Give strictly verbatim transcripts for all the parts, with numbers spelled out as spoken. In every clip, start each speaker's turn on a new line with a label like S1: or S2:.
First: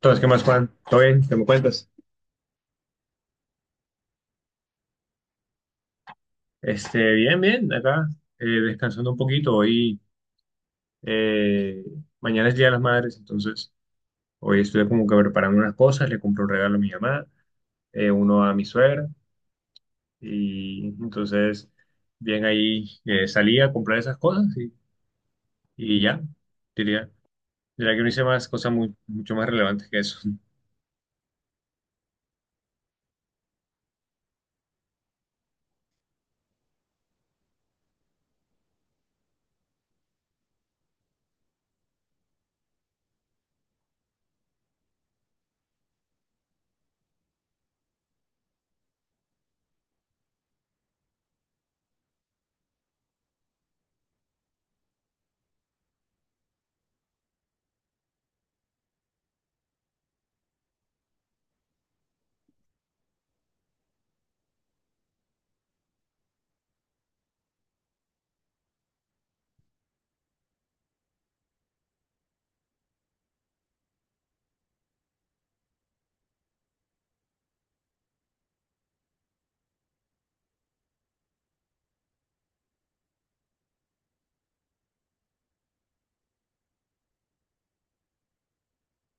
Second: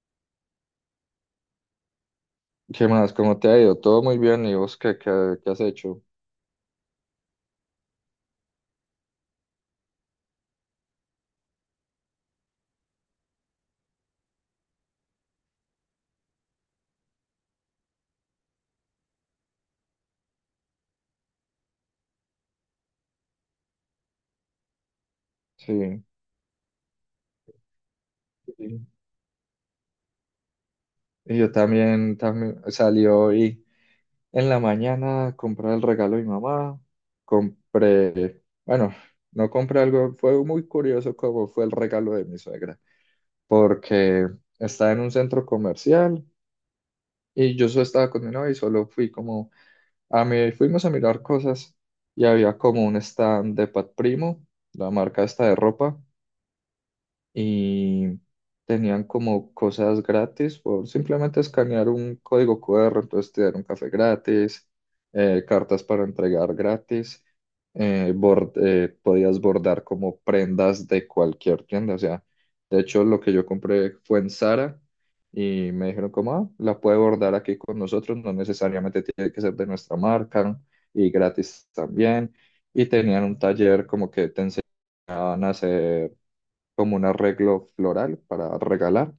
S1: Entonces, ¿qué más, Juan? ¿Todo bien? ¿Qué me cuentas?
S2: ¿Qué más? ¿Cómo te ha ido? Todo muy bien. ¿Y vos qué, qué, qué has hecho?
S1: Este, bien, bien, acá, eh, descansando un poquito. Hoy, eh, Mañana es Día de las Madres, entonces hoy estoy como que preparando unas cosas, le compro un regalo a mi mamá, eh, uno a mi suegra, y entonces, bien ahí, eh, salí a comprar esas cosas y, y
S2: Sí.
S1: ya, diría, diría que no hice más cosas
S2: Y,
S1: mu- mucho más relevantes que eso.
S2: y yo también, también salí hoy en la mañana a comprar el regalo de mi mamá. Compré, bueno, no compré algo. Fue muy curioso cómo fue el regalo de mi suegra. Porque estaba en un centro comercial y yo solo estaba con mi novia y solo fui como a mí, fuimos a mirar cosas y había como un stand de Pat Primo, la marca esta de ropa y tenían como cosas gratis por simplemente escanear un código Q R, entonces te dieron café gratis, eh, cartas para entregar gratis, eh, bord- eh, podías bordar como prendas de cualquier tienda, o sea, de hecho lo que yo compré fue en Zara y me dijeron como, "Ah, la puede bordar aquí con nosotros, no necesariamente tiene que ser de nuestra marca y gratis también", y tenían un taller como que te enseñaban a hacer como un arreglo floral para regalar.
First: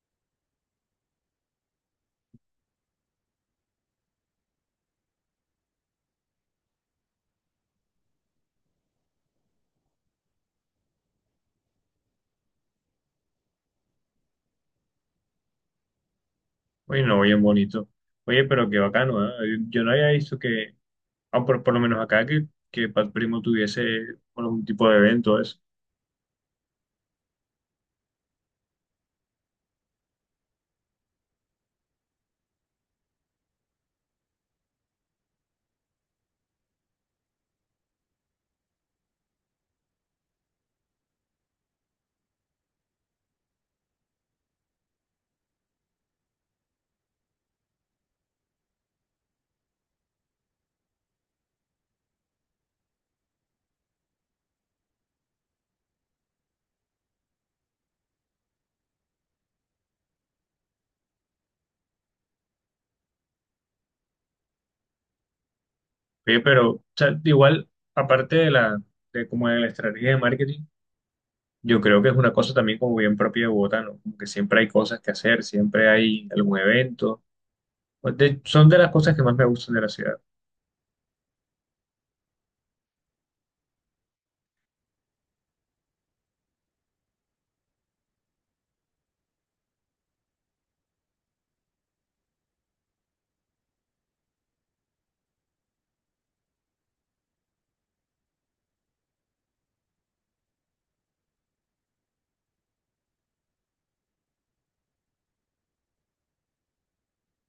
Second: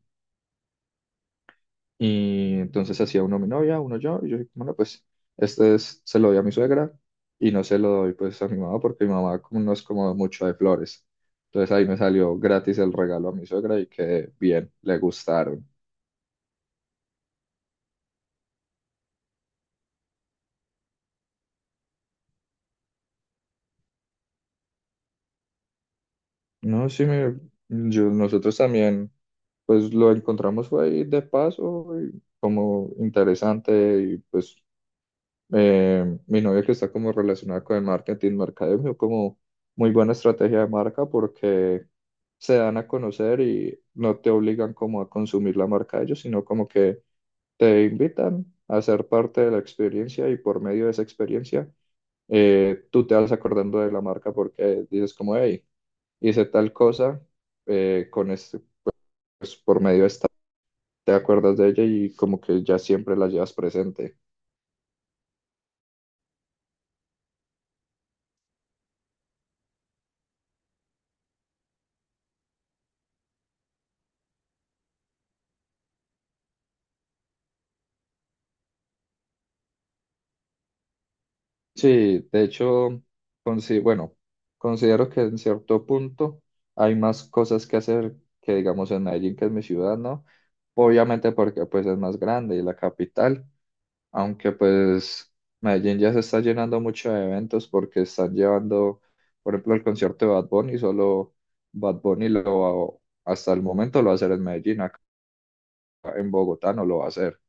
S2: Y entonces hacía uno a mi novia, uno yo, y yo dije, bueno, pues este es- se lo doy a mi suegra y no se lo doy pues a mi mamá porque mi mamá como no es como mucho de flores. Entonces ahí me salió gratis el regalo a mi suegra y que bien, le gustaron.
S1: Oye, no, bien bonito. Oye, pero qué bacano, ¿eh? Yo no había visto que... Ah, por, por lo menos acá que, que Pat Primo tuviese, bueno, algún tipo de evento, eso.
S2: No, sí, me, yo, nosotros también pues lo encontramos fue ahí de paso y como interesante y pues eh, mi novia que está como relacionada con el marketing, mercadeo, vio como muy buena estrategia de marca porque se dan a conocer y no te obligan como a consumir la marca de ellos, sino como que te invitan a ser parte de la experiencia y por medio de esa experiencia eh, tú te vas acordando de la marca porque dices como, hey, hice tal cosa eh, con este, pues por medio de esta, te acuerdas de ella y como que ya siempre la llevas presente.
S1: Oye, pero o sea, igual, aparte de la, de como de la estrategia de marketing, yo creo que es una cosa también como bien propia de Bogotá, ¿no? Como que siempre hay cosas que hacer, siempre hay algún evento. Pues de- son de las cosas que más me gustan de la ciudad.
S2: Sí, de hecho, consi- bueno, considero que en cierto punto hay más cosas que hacer que digamos en Medellín, que es mi ciudad, ¿no? Obviamente porque pues es más grande y la capital, aunque pues Medellín ya se está llenando mucho de eventos porque están llevando, por ejemplo, el concierto de Bad Bunny, solo Bad Bunny lo va- hasta el momento lo va a hacer en Medellín, acá en Bogotá no lo va a hacer.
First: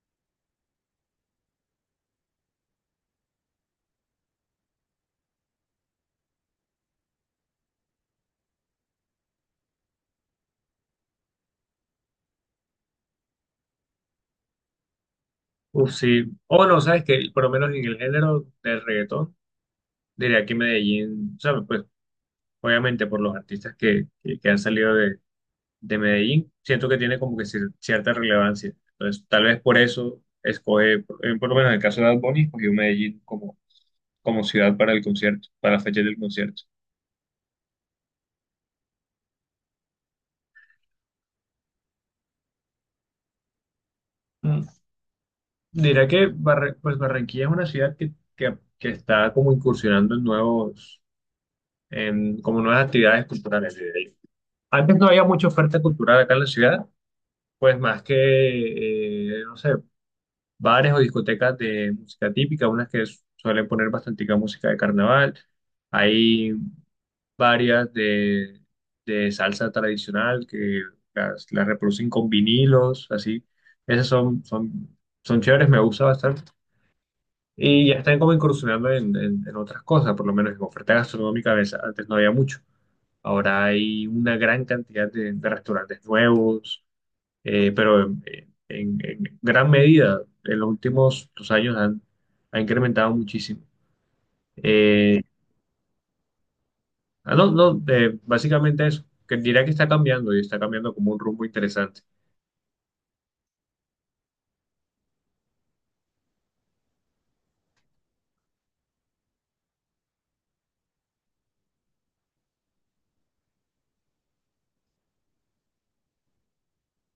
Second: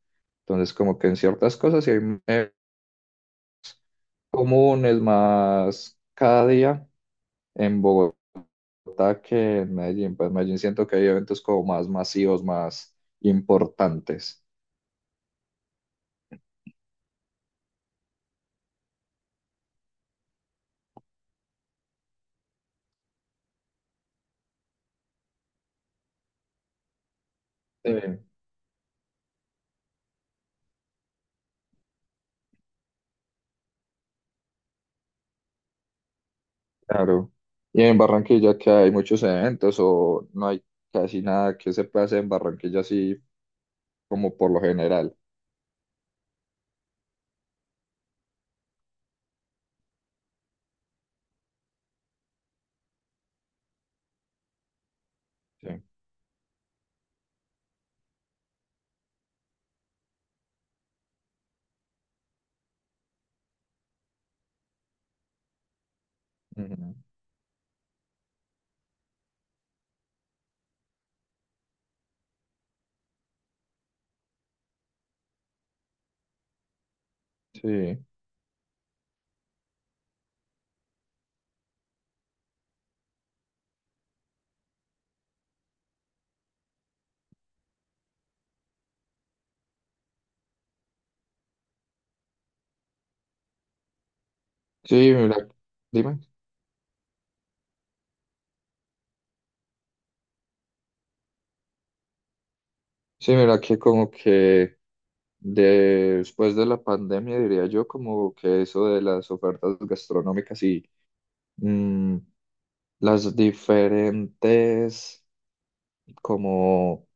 S2: Entonces como que en ciertas cosas sí hay comunes, más cada día en Bogotá que en Medellín. Pues en Medellín siento que hay eventos como más masivos, más importantes.
S1: Uf, sí. O no, sabes que por lo menos en el género del reggaetón, diría que Medellín, o sea, pues obviamente por los artistas que, que, que han salido de de Medellín, siento que tiene como que cier-
S2: Sí,
S1: cierta relevancia. Entonces, tal vez por eso escoge, por eh, por lo menos en el caso de Bad Bunny, escogió Medellín como, como ciudad para el concierto, para la fecha del concierto.
S2: claro. ¿Y en Barranquilla que hay muchos eventos o no hay casi nada que se pase en Barranquilla así como por lo
S1: Mm,
S2: general?
S1: diré que Barre- pues Barranquilla es una ciudad que, que- que está como incursionando en nuevos, en como nuevas actividades culturales. Diré yo. Antes no había mucha oferta
S2: Sí.
S1: cultural acá en la ciudad, pues más que, eh, no sé, bares o discotecas de música típica, unas que su- suelen poner bastante música de carnaval. Hay
S2: Ujú.
S1: varias de, de salsa tradicional que las, las reproducen con vinilos, así. Esas son, son, son chéveres, me gusta bastante. Y ya
S2: Sí,
S1: están como incursionando en, en- en otras cosas, por lo menos en oferta gastronómica, a veces antes no había mucho. Ahora hay una gran cantidad de, de restaurantes nuevos, eh, pero en, en- en gran medida en los últimos dos años han, ha incrementado muchísimo.
S2: sí,
S1: Eh,
S2: mira, dime.
S1: ah, no, no, eh, básicamente eso, que diría que está cambiando y está cambiando como un rumbo interesante.
S2: Sí, mira que como que después de la pandemia diría yo como que eso de las ofertas gastronómicas y mm, las diferentes como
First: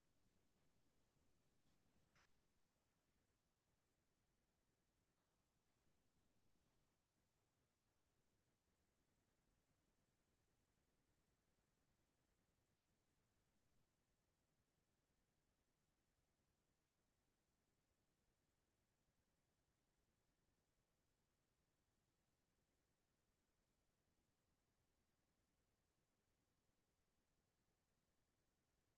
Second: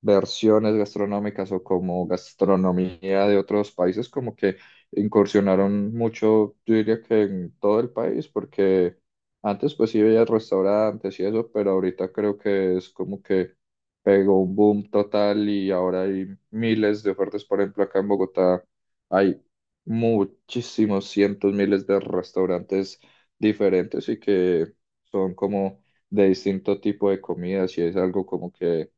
S2: versiones gastronómicas o como gastronomía de otros países, como que incursionaron mucho, yo diría que en todo el país, porque antes pues sí veía restaurantes y eso, pero ahorita creo que es como que pegó un boom total y ahora hay miles de ofertas, por ejemplo, acá en Bogotá hay muchísimos cientos, miles de restaurantes diferentes y que son como de distinto tipo de comidas y es algo como que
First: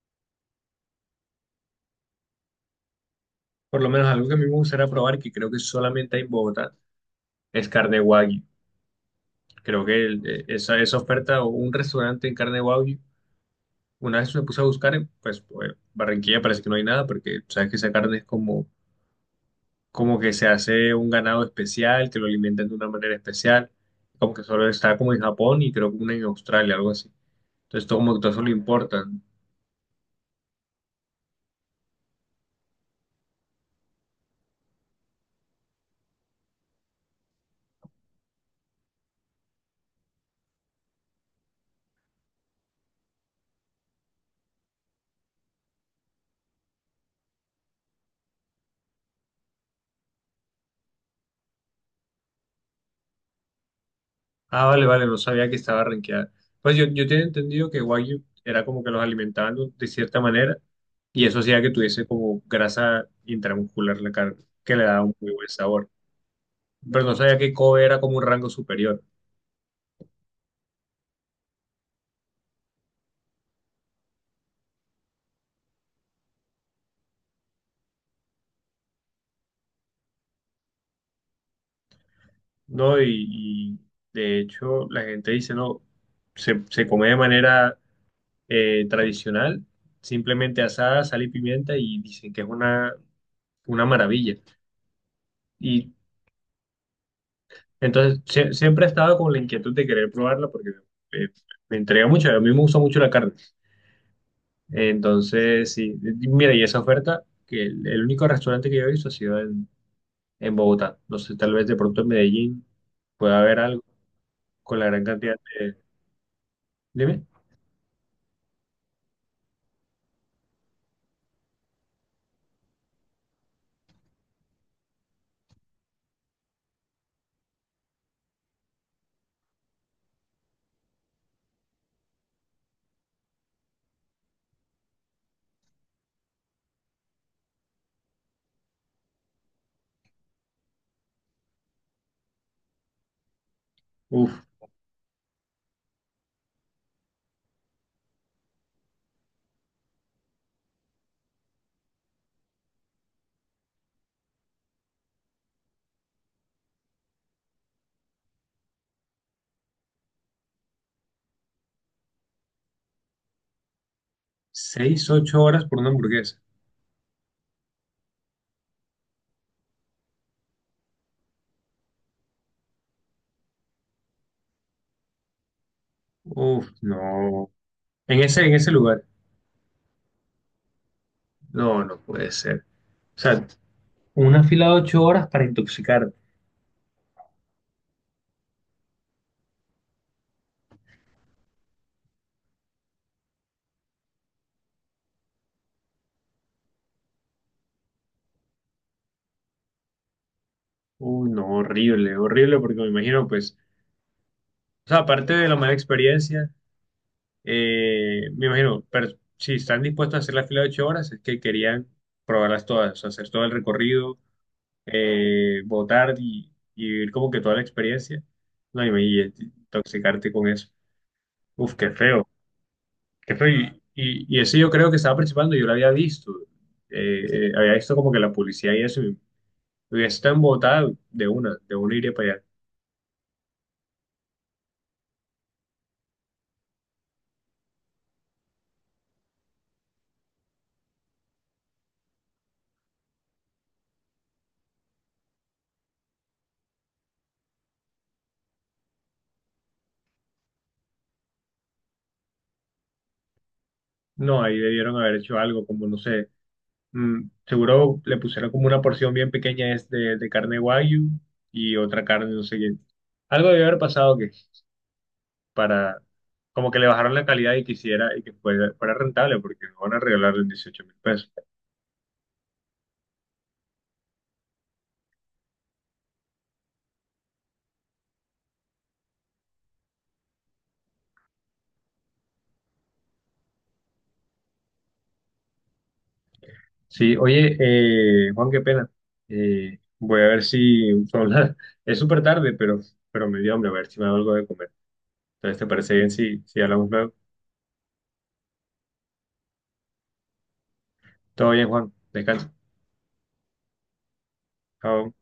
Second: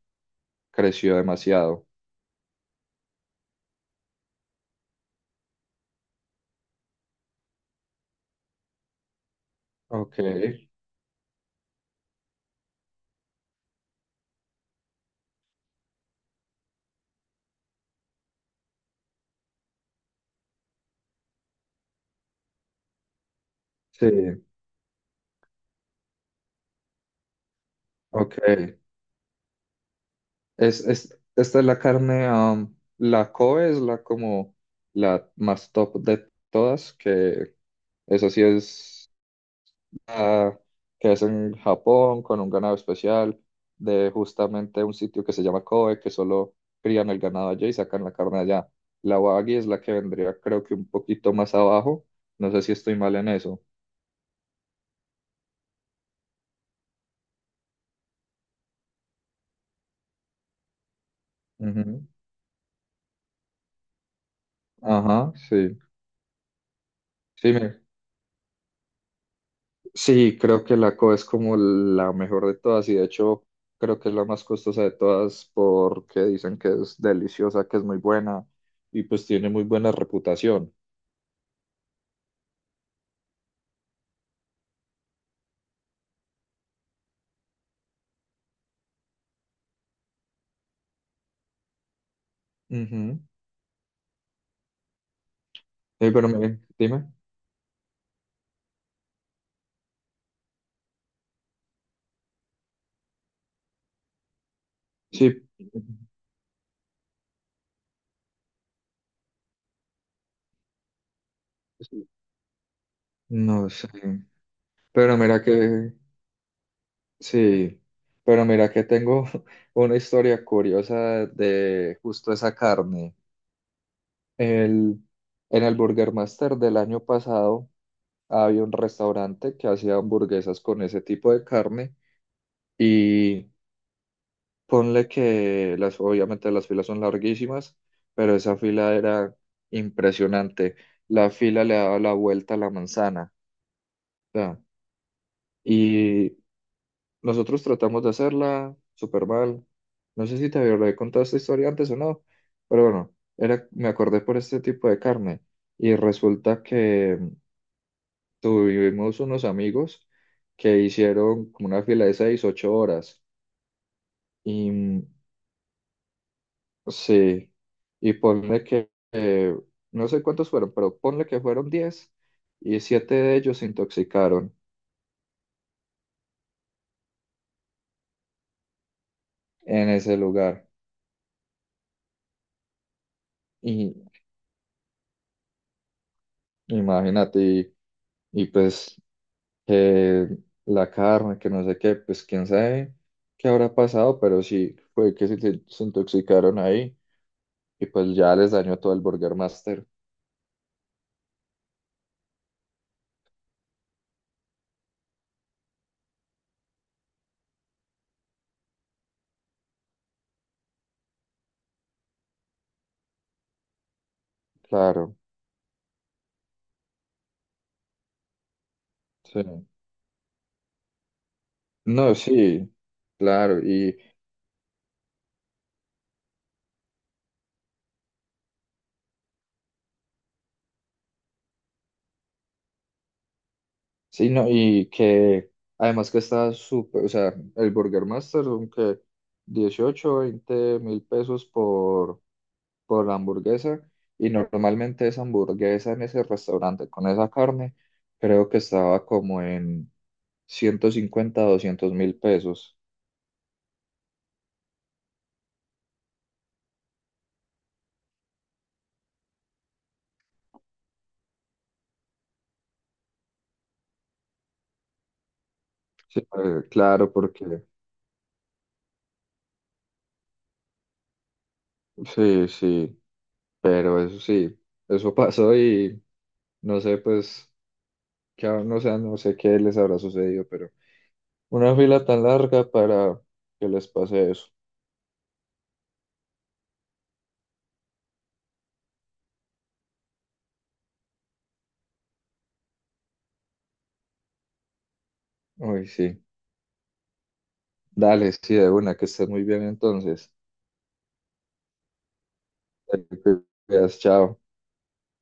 S2: Creció demasiado.
S1: Por lo menos algo que a mí me gustaría probar, que creo que solamente hay en Bogotá, es carne wagyu. Creo que
S2: Ok,
S1: el- eh, esa, esa oferta o un restaurante en carne wagyu, una vez me puse a buscar, en, pues, bueno, Barranquilla parece que no hay nada, porque sabes que esa carne es como como que se hace un ganado especial, que lo alimentan de una manera especial,
S2: sí,
S1: como que solo está como en Japón y creo que una en Australia, algo así. Entonces, todo como que todo
S2: ok.
S1: eso le importan.
S2: Es, es, esta es la carne, um, la Kobe es la como la más top de todas, que esa sí es la que es en Japón con un ganado especial de justamente un sitio que se llama Kobe, que solo crían el ganado allá y sacan la carne allá. La Wagyu es la que vendría creo que un poquito más abajo, no sé si estoy mal en eso.
S1: Ah, vale, vale, no sabía que estaba rankeada. Pues yo, yo tenía entendido que Wagyu era como que los alimentaban de de cierta manera y eso hacía que tuviese
S2: Ujú.
S1: como grasa intramuscular la carne, que le daba un muy
S2: Ajá,
S1: buen
S2: sí.
S1: sabor. Pero no sabía
S2: Sí,
S1: que
S2: me-
S1: Kobe era como un rango superior,
S2: Sí, creo que la Co es como la mejor de todas y de hecho creo que es la más costosa de todas porque dicen que es deliciosa, que es muy buena y pues tiene muy buena reputación.
S1: ¿no? Y, y de hecho la gente dice, no, se, se come de manera eh, tradicional, simplemente asada, sal y pimienta y dicen que es una,
S2: Ujú.
S1: una maravilla. Y
S2: Eh, pero mire, dime.
S1: entonces sie- siempre he estado con la inquietud de querer probarla porque eh, me entrega mucho, a mí me gusta mucho la carne.
S2: Sí.
S1: Entonces, sí, y mira, y esa oferta, que el, el único restaurante que yo he visto ha sido en, en Bogotá. No sé, tal vez de pronto
S2: Sí.
S1: en Medellín pueda haber
S2: No
S1: algo
S2: sé.
S1: con la gran
S2: Pero
S1: cantidad
S2: mira
S1: de...
S2: que,
S1: Dime,
S2: sí, pero mira que tengo una historia curiosa de justo esa carne. El, en el Burger Master del año pasado había un restaurante que hacía hamburguesas con ese tipo de carne y ponle que las, obviamente las filas son larguísimas, pero esa fila era impresionante. La fila le daba la vuelta a la manzana. O
S1: uf,
S2: sea, y nosotros tratamos de hacerla súper mal. No sé si te había contado esta historia antes o no, pero bueno, era, me acordé por este tipo de carne y resulta que Tuvimos unos amigos que hicieron como una fila de seis, ocho horas. Y mm,
S1: seis, ocho horas por una hamburguesa.
S2: sí, y ponle que, eh, no sé cuántos fueron, pero ponle que fueron diez y siete de ellos se intoxicaron
S1: Uf, no. En ese, en ese lugar.
S2: en ese lugar.
S1: No, no puede ser. O sea,
S2: Y
S1: una fila de ocho horas para intoxicarte.
S2: imagínate, y, y pues que la carne, que no sé qué, pues quién sabe qué habrá pasado, pero sí, fue que se, se intoxicaron ahí y pues ya les dañó todo el Burger Master.
S1: Uy, no, horrible, horrible, porque me imagino, pues, o sea, aparte de la mala experiencia, eh, me imagino, pero si están dispuestos a hacer la fila de ocho horas, es que querían probarlas todas, o sea, hacer todo el recorrido,
S2: Claro,
S1: eh, votar y, y vivir como que toda la experiencia. No, y me- y
S2: sí.
S1: intoxicarte con eso. Uf, qué
S2: No,
S1: feo,
S2: sí,
S1: qué feo.
S2: claro,
S1: Y,
S2: y
S1: y, y ese yo creo que estaba participando, yo lo había visto. Eh, eh, había visto como que la publicidad y eso, hubiese estado en Bogotá, de una, de una iría para allá.
S2: sí, no, y que además que está súper, o sea, el Burger Master son que dieciocho, veinte mil pesos por, por la hamburguesa, y normalmente esa hamburguesa en ese restaurante con esa carne, creo que estaba como en ciento cincuenta doscientos mil pesos.
S1: No, ahí debieron haber hecho algo, como no sé. Mm, seguro le pusieron como una porción bien pequeña es de, de carne wagyu y otra carne, no sé qué. Algo debió haber pasado que para,
S2: Sí, eh,
S1: como que le
S2: claro,
S1: bajaron la calidad
S2: porque
S1: y quisiera y que fuera, fuera rentable, porque no van a regalarle dieciocho mil pesos.
S2: sí, sí, pero eso sí, eso pasó y no sé, pues. Que aún no, sé- No sé qué les habrá sucedido, pero una fila tan larga para que les pase eso.
S1: Sí, oye, eh, Juan, qué pena. Eh, voy a ver si son... Es súper tarde, pero, pero me dio hambre, a ver si me hago algo de comer. Entonces, ¿te
S2: Uy,
S1: parece bien
S2: sí.
S1: si, si hablamos luego?
S2: Dale, sí, de una, que estés muy bien entonces.
S1: Todo bien, Juan. Descansa.
S2: Te cuidas, chao.
S1: Chao.